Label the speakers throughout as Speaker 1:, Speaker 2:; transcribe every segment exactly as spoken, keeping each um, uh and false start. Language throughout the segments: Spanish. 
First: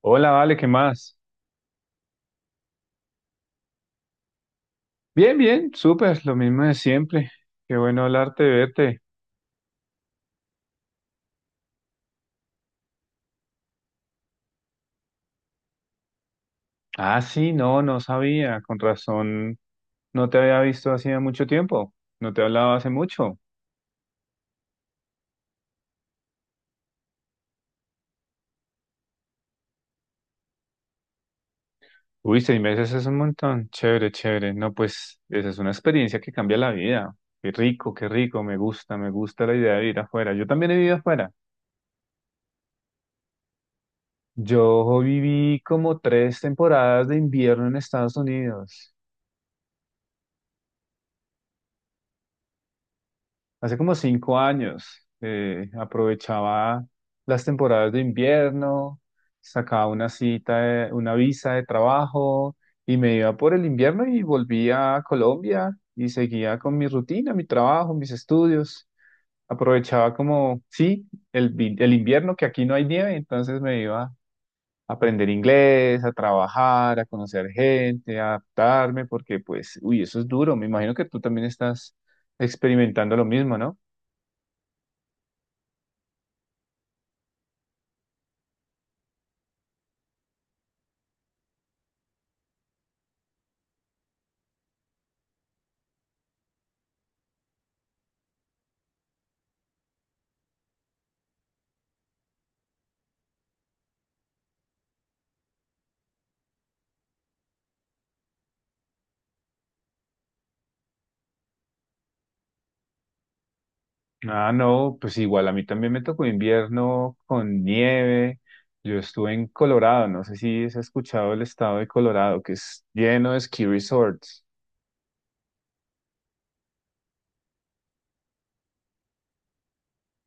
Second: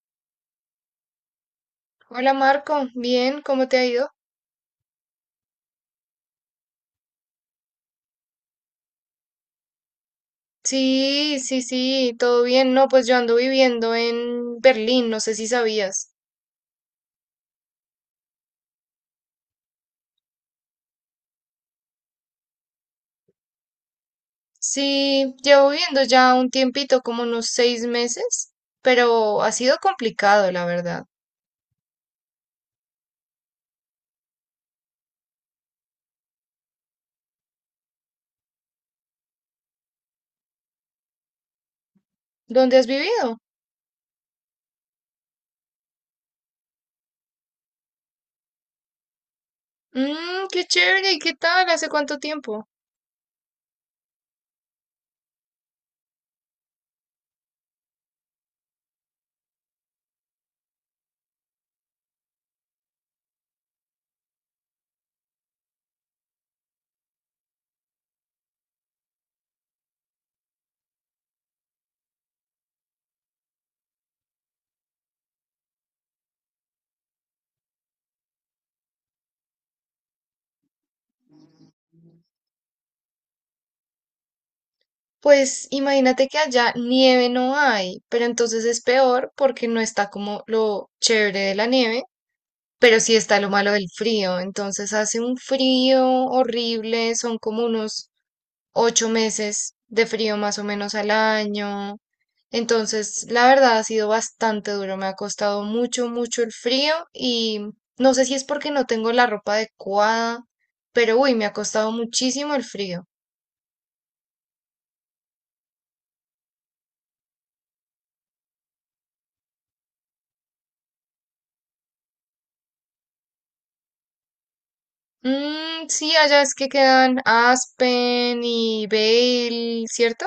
Speaker 1: Hola, Vale, ¿qué más?
Speaker 2: Hola Marco, bien, ¿cómo te ha ido?
Speaker 1: Bien, bien, súper, lo mismo de siempre. Qué bueno hablarte, verte.
Speaker 2: Sí, sí, sí, todo bien. No, pues yo ando viviendo en Berlín, no sé si sabías.
Speaker 1: Ah, sí, no, no sabía, con razón, no te había visto hacía mucho tiempo, no te hablaba hace mucho.
Speaker 2: Sí, llevo viviendo ya un tiempito, como unos seis meses, pero ha sido complicado, la verdad.
Speaker 1: Uy, seis meses es un montón, chévere, chévere. No, pues, esa es una experiencia que cambia la vida. Qué rico, qué rico, me gusta, me gusta la idea de ir afuera. Yo también he vivido afuera.
Speaker 2: ¿Dónde has vivido?
Speaker 1: Yo viví como tres temporadas de invierno en Estados Unidos.
Speaker 2: Mmm, qué chévere, ¿y qué tal? ¿Hace cuánto tiempo?
Speaker 1: Hace como cinco años eh, aprovechaba las temporadas de invierno, sacaba una cita, de- una visa de trabajo y me iba por el invierno y volvía a Colombia y seguía con mi rutina, mi trabajo, mis estudios. Aprovechaba como, sí, el, vi- el invierno que aquí no hay nieve, entonces me iba a aprender inglés, a trabajar, a conocer gente, a adaptarme, porque pues, uy, eso es duro. Me imagino que tú también estás experimentando lo mismo, ¿no?
Speaker 2: Pues imagínate que allá nieve no hay, pero entonces es peor porque no está como lo chévere de la nieve. Pero sí está lo malo del frío, entonces hace un frío horrible, son como unos ocho meses de frío más o menos al año. Entonces, la verdad ha sido bastante duro, me ha costado mucho, mucho el frío y no sé si es porque no tengo la ropa adecuada, pero uy, me ha costado muchísimo el frío.
Speaker 1: Ah, no, pues igual a mí también me tocó invierno con nieve. Yo estuve en Colorado, no sé si has escuchado el estado de Colorado, que es lleno de ski resorts.
Speaker 2: Mm, sí, allá es que quedan Aspen y Vail, ¿cierto?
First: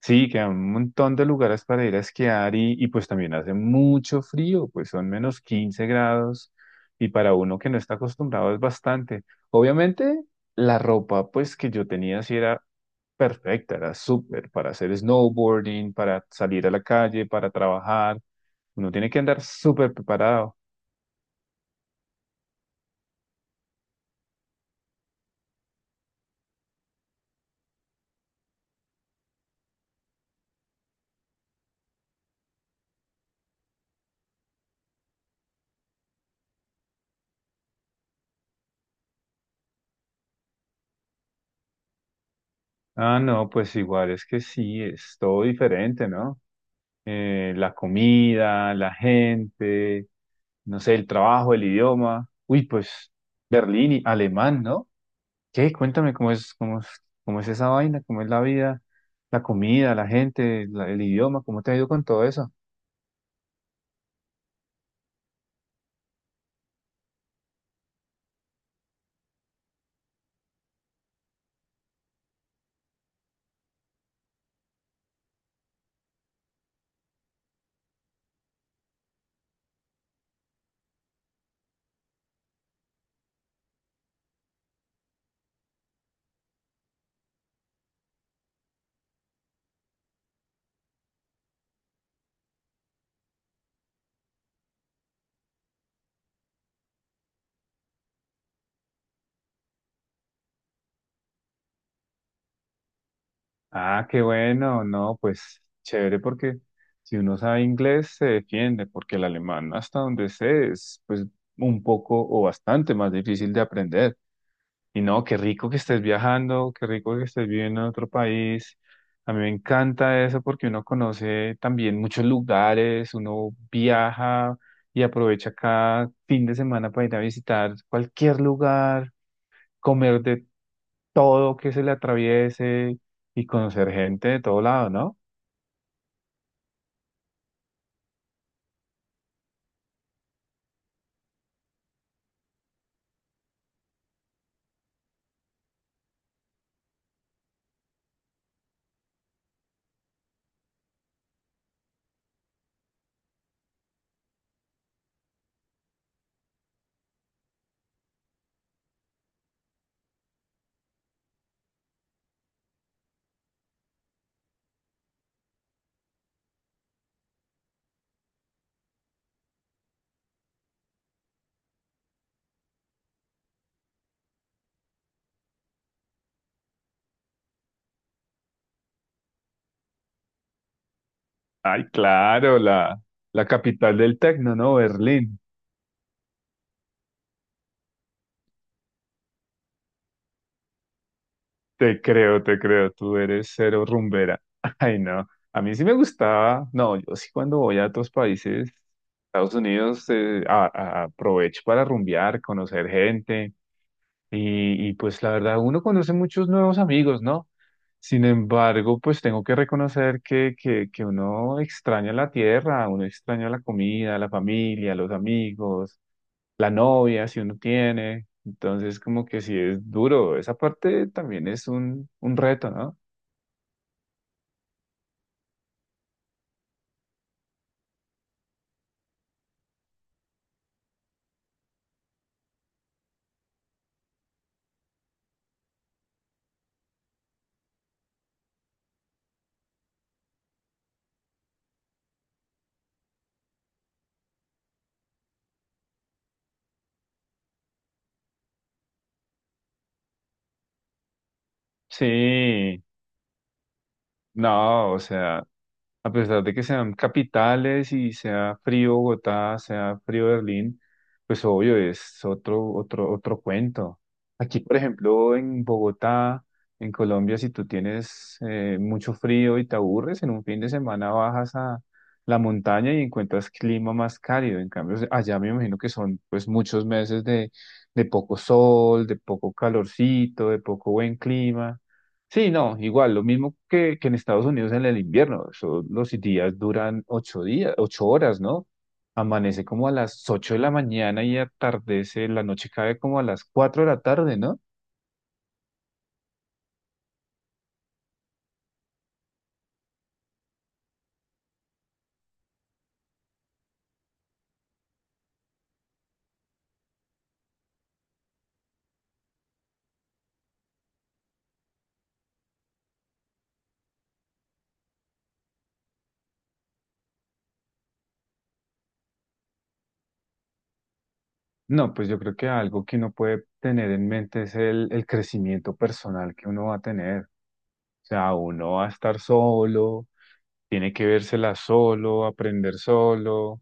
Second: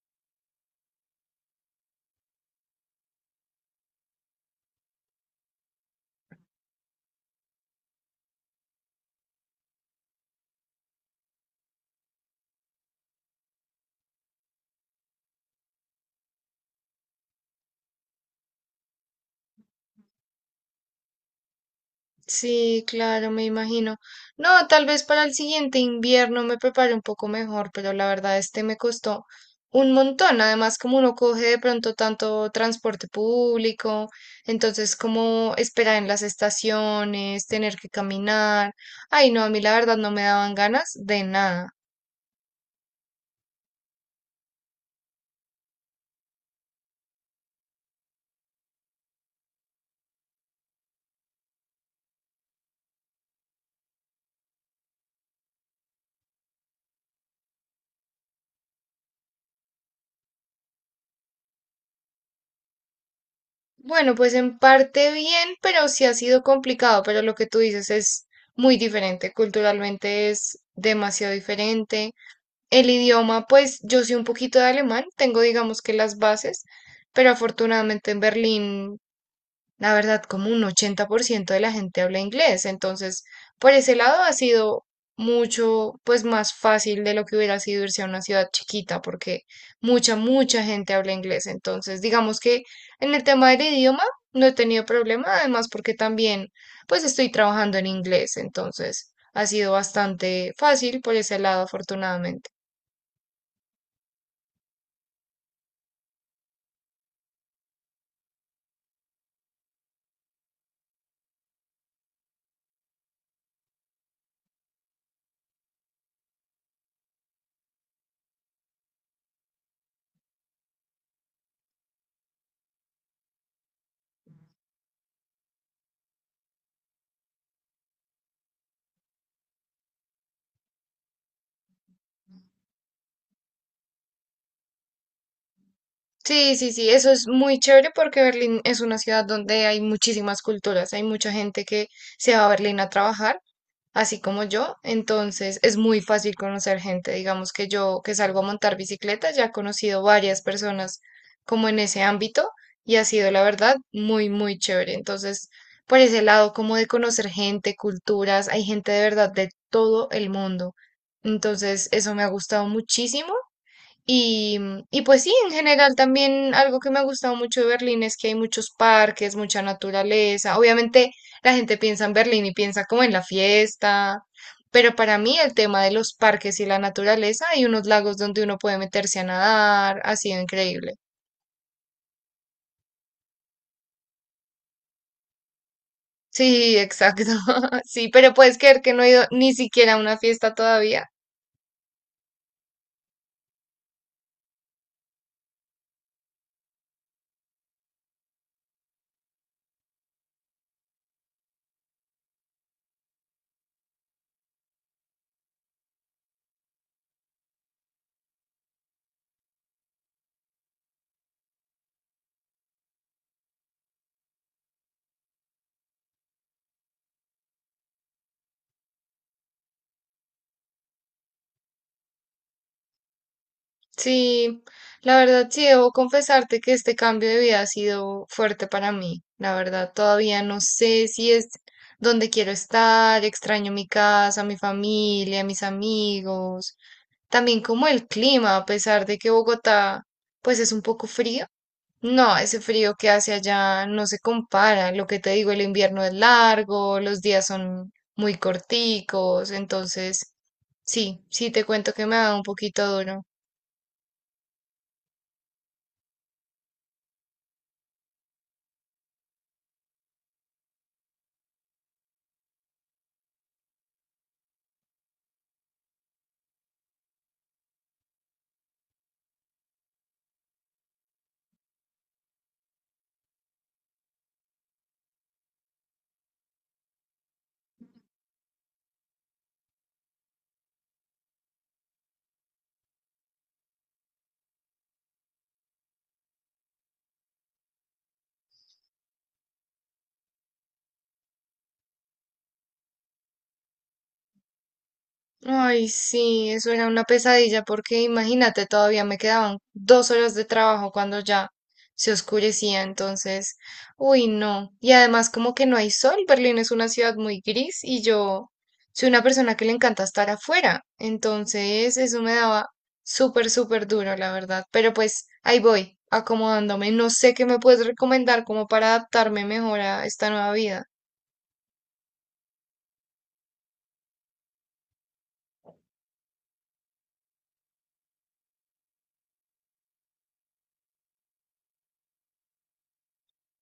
Speaker 1: Sí, que hay un montón de lugares para ir a esquiar y, y pues también hace mucho frío, pues son menos quince grados y para uno que no está acostumbrado es bastante. Obviamente la ropa pues que yo tenía sí era perfecta, era súper para hacer snowboarding, para salir a la calle, para trabajar. Uno tiene que andar súper preparado.
Speaker 2: Sí, claro, me imagino. No, tal vez para el siguiente invierno me prepare un poco mejor, pero la verdad este me costó un montón. Además, como uno coge de pronto tanto transporte público, entonces como esperar en las estaciones, tener que caminar. Ay, no, a mí la verdad no me daban ganas de nada.
Speaker 1: Ah, no, pues igual es que sí, es todo diferente, ¿no? Eh, la comida, la gente, no sé, el trabajo, el idioma. Uy, pues Berlín y alemán, ¿no? ¿Qué? Cuéntame cómo es, cómo es, cómo es esa vaina, cómo es la vida, la comida, la gente, la- el idioma, ¿cómo te ha ido con todo eso?
Speaker 2: Bueno, pues en parte bien, pero sí ha sido complicado, pero lo que tú dices es muy diferente. Culturalmente es demasiado diferente. El idioma, pues yo sé un poquito de alemán, tengo digamos que las bases, pero afortunadamente en Berlín, la verdad, como un ochenta por ciento de la gente habla inglés, entonces por ese lado ha sido mucho, pues más fácil de lo que hubiera sido irse a una ciudad chiquita, porque mucha, mucha gente habla inglés, entonces digamos que en el tema del idioma no he tenido problema, además porque también, pues estoy trabajando en inglés, entonces ha sido bastante fácil por ese lado, afortunadamente.
Speaker 1: Ah, qué bueno, no, pues chévere porque si uno sabe inglés se defiende, porque el alemán hasta donde sé es pues un poco o bastante más difícil de aprender. Y no, qué rico que estés viajando, qué rico que estés viviendo en otro país. A mí me encanta eso porque uno conoce también muchos lugares, uno viaja y aprovecha cada fin de semana para ir a visitar cualquier lugar, comer de todo que se le atraviese y conocer gente de todo lado, ¿no?
Speaker 2: Sí, sí, sí, eso es muy chévere porque Berlín es una ciudad donde hay muchísimas culturas, hay mucha gente que se va a Berlín a trabajar, así como yo, entonces es muy fácil conocer gente, digamos que yo que salgo a montar bicicleta ya he conocido varias personas como en ese ámbito y ha sido la verdad muy, muy chévere, entonces por ese lado como de conocer gente, culturas, hay gente de verdad de todo el mundo, entonces eso me ha gustado muchísimo. Y, y pues sí, en general también algo que me ha gustado mucho de Berlín es que hay muchos parques, mucha naturaleza. Obviamente la gente piensa en Berlín y piensa como en la fiesta, pero para mí el tema de los parques y la naturaleza, hay unos lagos donde uno puede meterse a nadar, ha sido increíble.
Speaker 1: Ay, claro, la, la capital del tecno, ¿no? Berlín.
Speaker 2: Sí, exacto. Sí, pero puedes creer que no he ido ni siquiera a una fiesta todavía.
Speaker 1: Te creo, te creo, tú eres cero rumbera. Ay, no. A mí sí me gustaba. No, yo sí cuando voy a otros países, Estados Unidos, eh, a- a- aprovecho para rumbear, conocer gente. Y, y pues la verdad, uno conoce muchos nuevos amigos, ¿no? Sin embargo, pues tengo que reconocer que, que, que uno extraña la tierra, uno extraña la comida, la familia, los amigos, la novia, si uno tiene. Entonces, como que sí es duro. Esa parte también es un, un reto, ¿no?
Speaker 2: Sí, la verdad sí debo confesarte que este cambio de vida ha sido fuerte para mí. La verdad, todavía no sé si es donde quiero estar, extraño mi casa, mi familia, mis amigos, también como el clima, a pesar de que Bogotá pues es un poco frío. No, ese frío que hace allá no se compara. Lo que te digo, el invierno es largo, los días son muy corticos, entonces sí, sí te cuento que me ha dado un
Speaker 1: Sí.
Speaker 2: poquito duro.
Speaker 1: No, o sea, a pesar de que sean capitales y sea frío Bogotá, sea frío Berlín, pues obvio es otro, otro, otro cuento. Aquí, por ejemplo, en Bogotá, en Colombia, si tú tienes eh, mucho frío y te aburres, en un fin de semana bajas a la montaña y encuentras clima más cálido. En cambio, allá me imagino que son pues muchos meses de, de poco sol, de poco calorcito, de poco buen clima. Sí, no, igual, lo mismo que, que en Estados Unidos en el invierno. Eso, los días duran ocho días, ocho horas, ¿no? Amanece como a las ocho de la mañana y atardece, la noche cae como a las cuatro de la tarde, ¿no?
Speaker 2: Ay, sí, eso era una pesadilla porque imagínate, todavía me quedaban dos horas de trabajo cuando ya se oscurecía, entonces, uy, no. Y además como que no hay sol, Berlín es una ciudad muy gris y yo soy una persona que le encanta estar afuera, entonces eso me daba súper, súper duro, la verdad. Pero pues ahí voy, acomodándome. No sé qué me puedes recomendar como para adaptarme mejor a esta nueva vida.
Speaker 1: No, pues yo creo que algo que uno puede tener en mente es el, el crecimiento personal que uno va a tener. O sea, uno va a estar solo, tiene que vérsela solo, aprender solo,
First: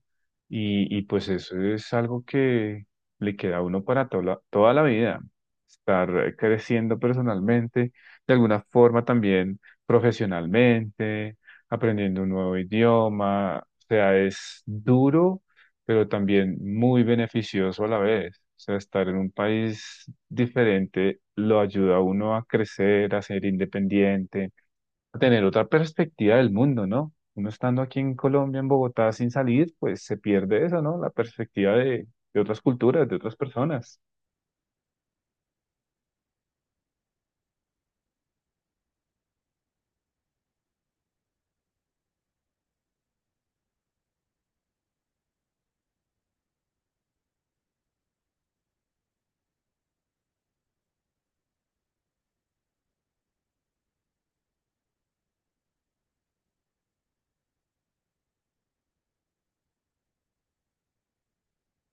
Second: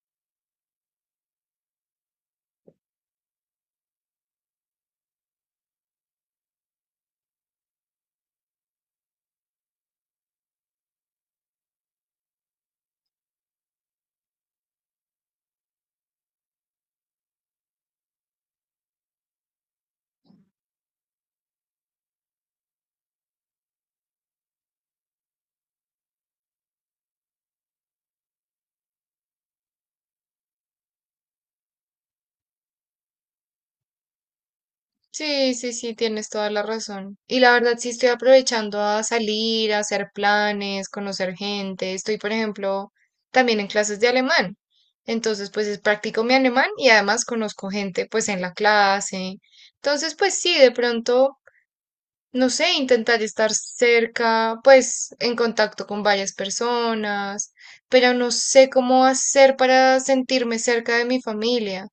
Speaker 1: y, y pues eso es algo que le queda a uno para toda, la- toda la vida, estar creciendo personalmente, de alguna forma también profesionalmente, aprendiendo un nuevo idioma, o sea, es duro, pero también muy beneficioso a la vez. O sea, estar en un país diferente lo ayuda a uno a crecer, a ser independiente, a tener otra perspectiva del mundo, ¿no? Uno estando aquí en Colombia, en Bogotá, sin salir, pues se pierde eso, ¿no? La perspectiva de, de otras culturas, de otras personas.
Speaker 2: Sí, sí, sí, tienes toda la razón. Y la verdad sí estoy aprovechando a salir, a hacer planes, conocer gente. Estoy, por ejemplo, también en clases de alemán. Entonces, pues es- practico mi alemán y además conozco gente, pues en la clase. Entonces, pues sí, de pronto, no sé, intentar estar cerca, pues en contacto con varias personas, pero no sé cómo hacer para sentirme cerca de mi familia.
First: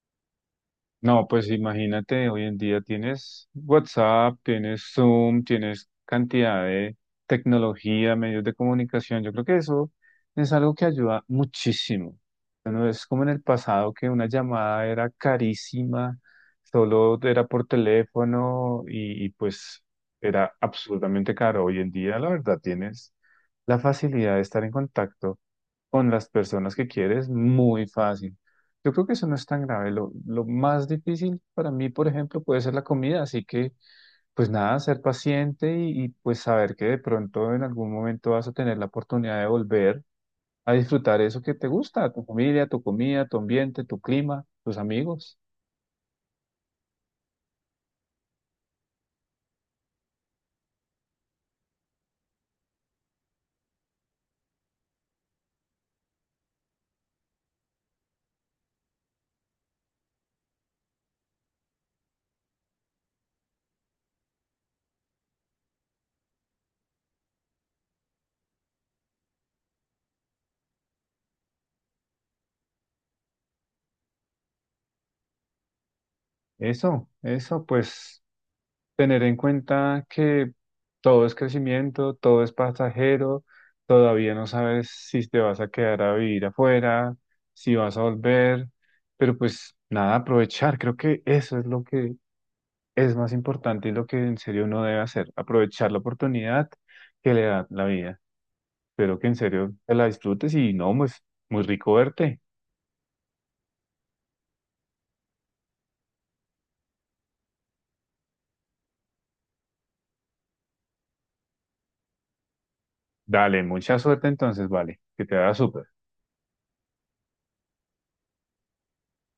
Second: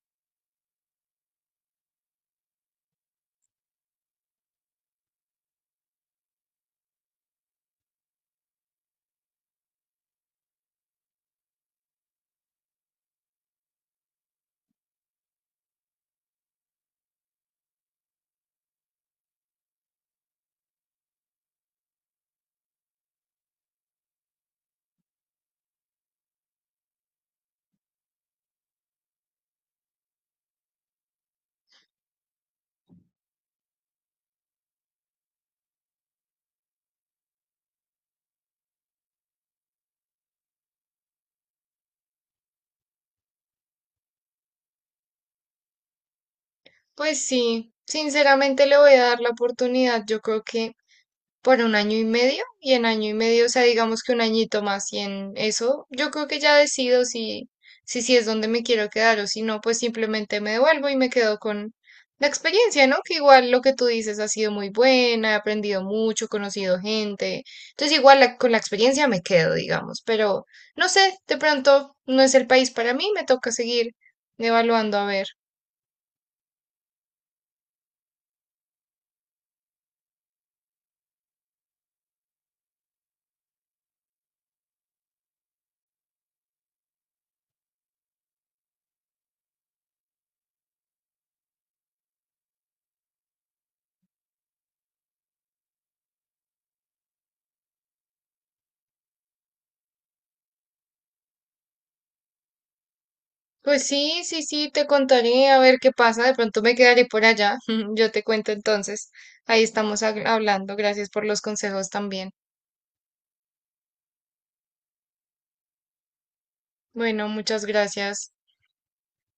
Speaker 1: No, pues imagínate, hoy en día tienes WhatsApp, tienes Zoom, tienes cantidad de tecnología, medios de comunicación. Yo creo que eso es algo que ayuda muchísimo. Ya no es como en el pasado que una llamada era carísima, solo era por teléfono y, y pues era absolutamente caro. Hoy en día, la verdad, tienes la facilidad de estar en contacto con las personas que quieres, muy fácil. Yo creo que eso no es tan grave. Lo, lo más difícil para mí, por ejemplo, puede ser la comida. Así que, pues nada, ser paciente y, y, pues saber que de pronto en algún momento vas a tener la oportunidad de volver a disfrutar eso que te gusta, tu familia, tu comida, tu ambiente, tu clima, tus amigos.
Speaker 2: Pues sí, sinceramente le voy a dar la oportunidad, yo creo que por un año y medio, y en año y medio, o sea, digamos que un añito más, y en eso yo creo que ya decido si, si, si es donde me quiero quedar o si no, pues simplemente me devuelvo y me quedo con la experiencia, ¿no? Que igual lo que tú dices ha sido muy buena, he aprendido mucho, he conocido gente, entonces igual la- con la experiencia me quedo, digamos, pero no sé, de pronto no es el país para mí, me toca seguir evaluando a ver.
Speaker 1: Eso, eso, pues tener en cuenta que todo es crecimiento, todo es pasajero, todavía no sabes si te vas a quedar a vivir afuera, si vas a volver, pero pues nada, aprovechar, creo que eso es lo que es más importante y lo que en serio uno debe hacer, aprovechar la oportunidad que le da la vida. Espero que en serio te la disfrutes y no, pues muy rico verte.
Speaker 2: Pues sí, sí, sí, te contaré a ver qué pasa. De pronto me quedaré por allá. Yo te cuento entonces. Ahí estamos ag- hablando. Gracias por los consejos también.
Speaker 1: Dale, mucha suerte entonces, vale, que te haga súper.
Speaker 2: Bueno, muchas gracias.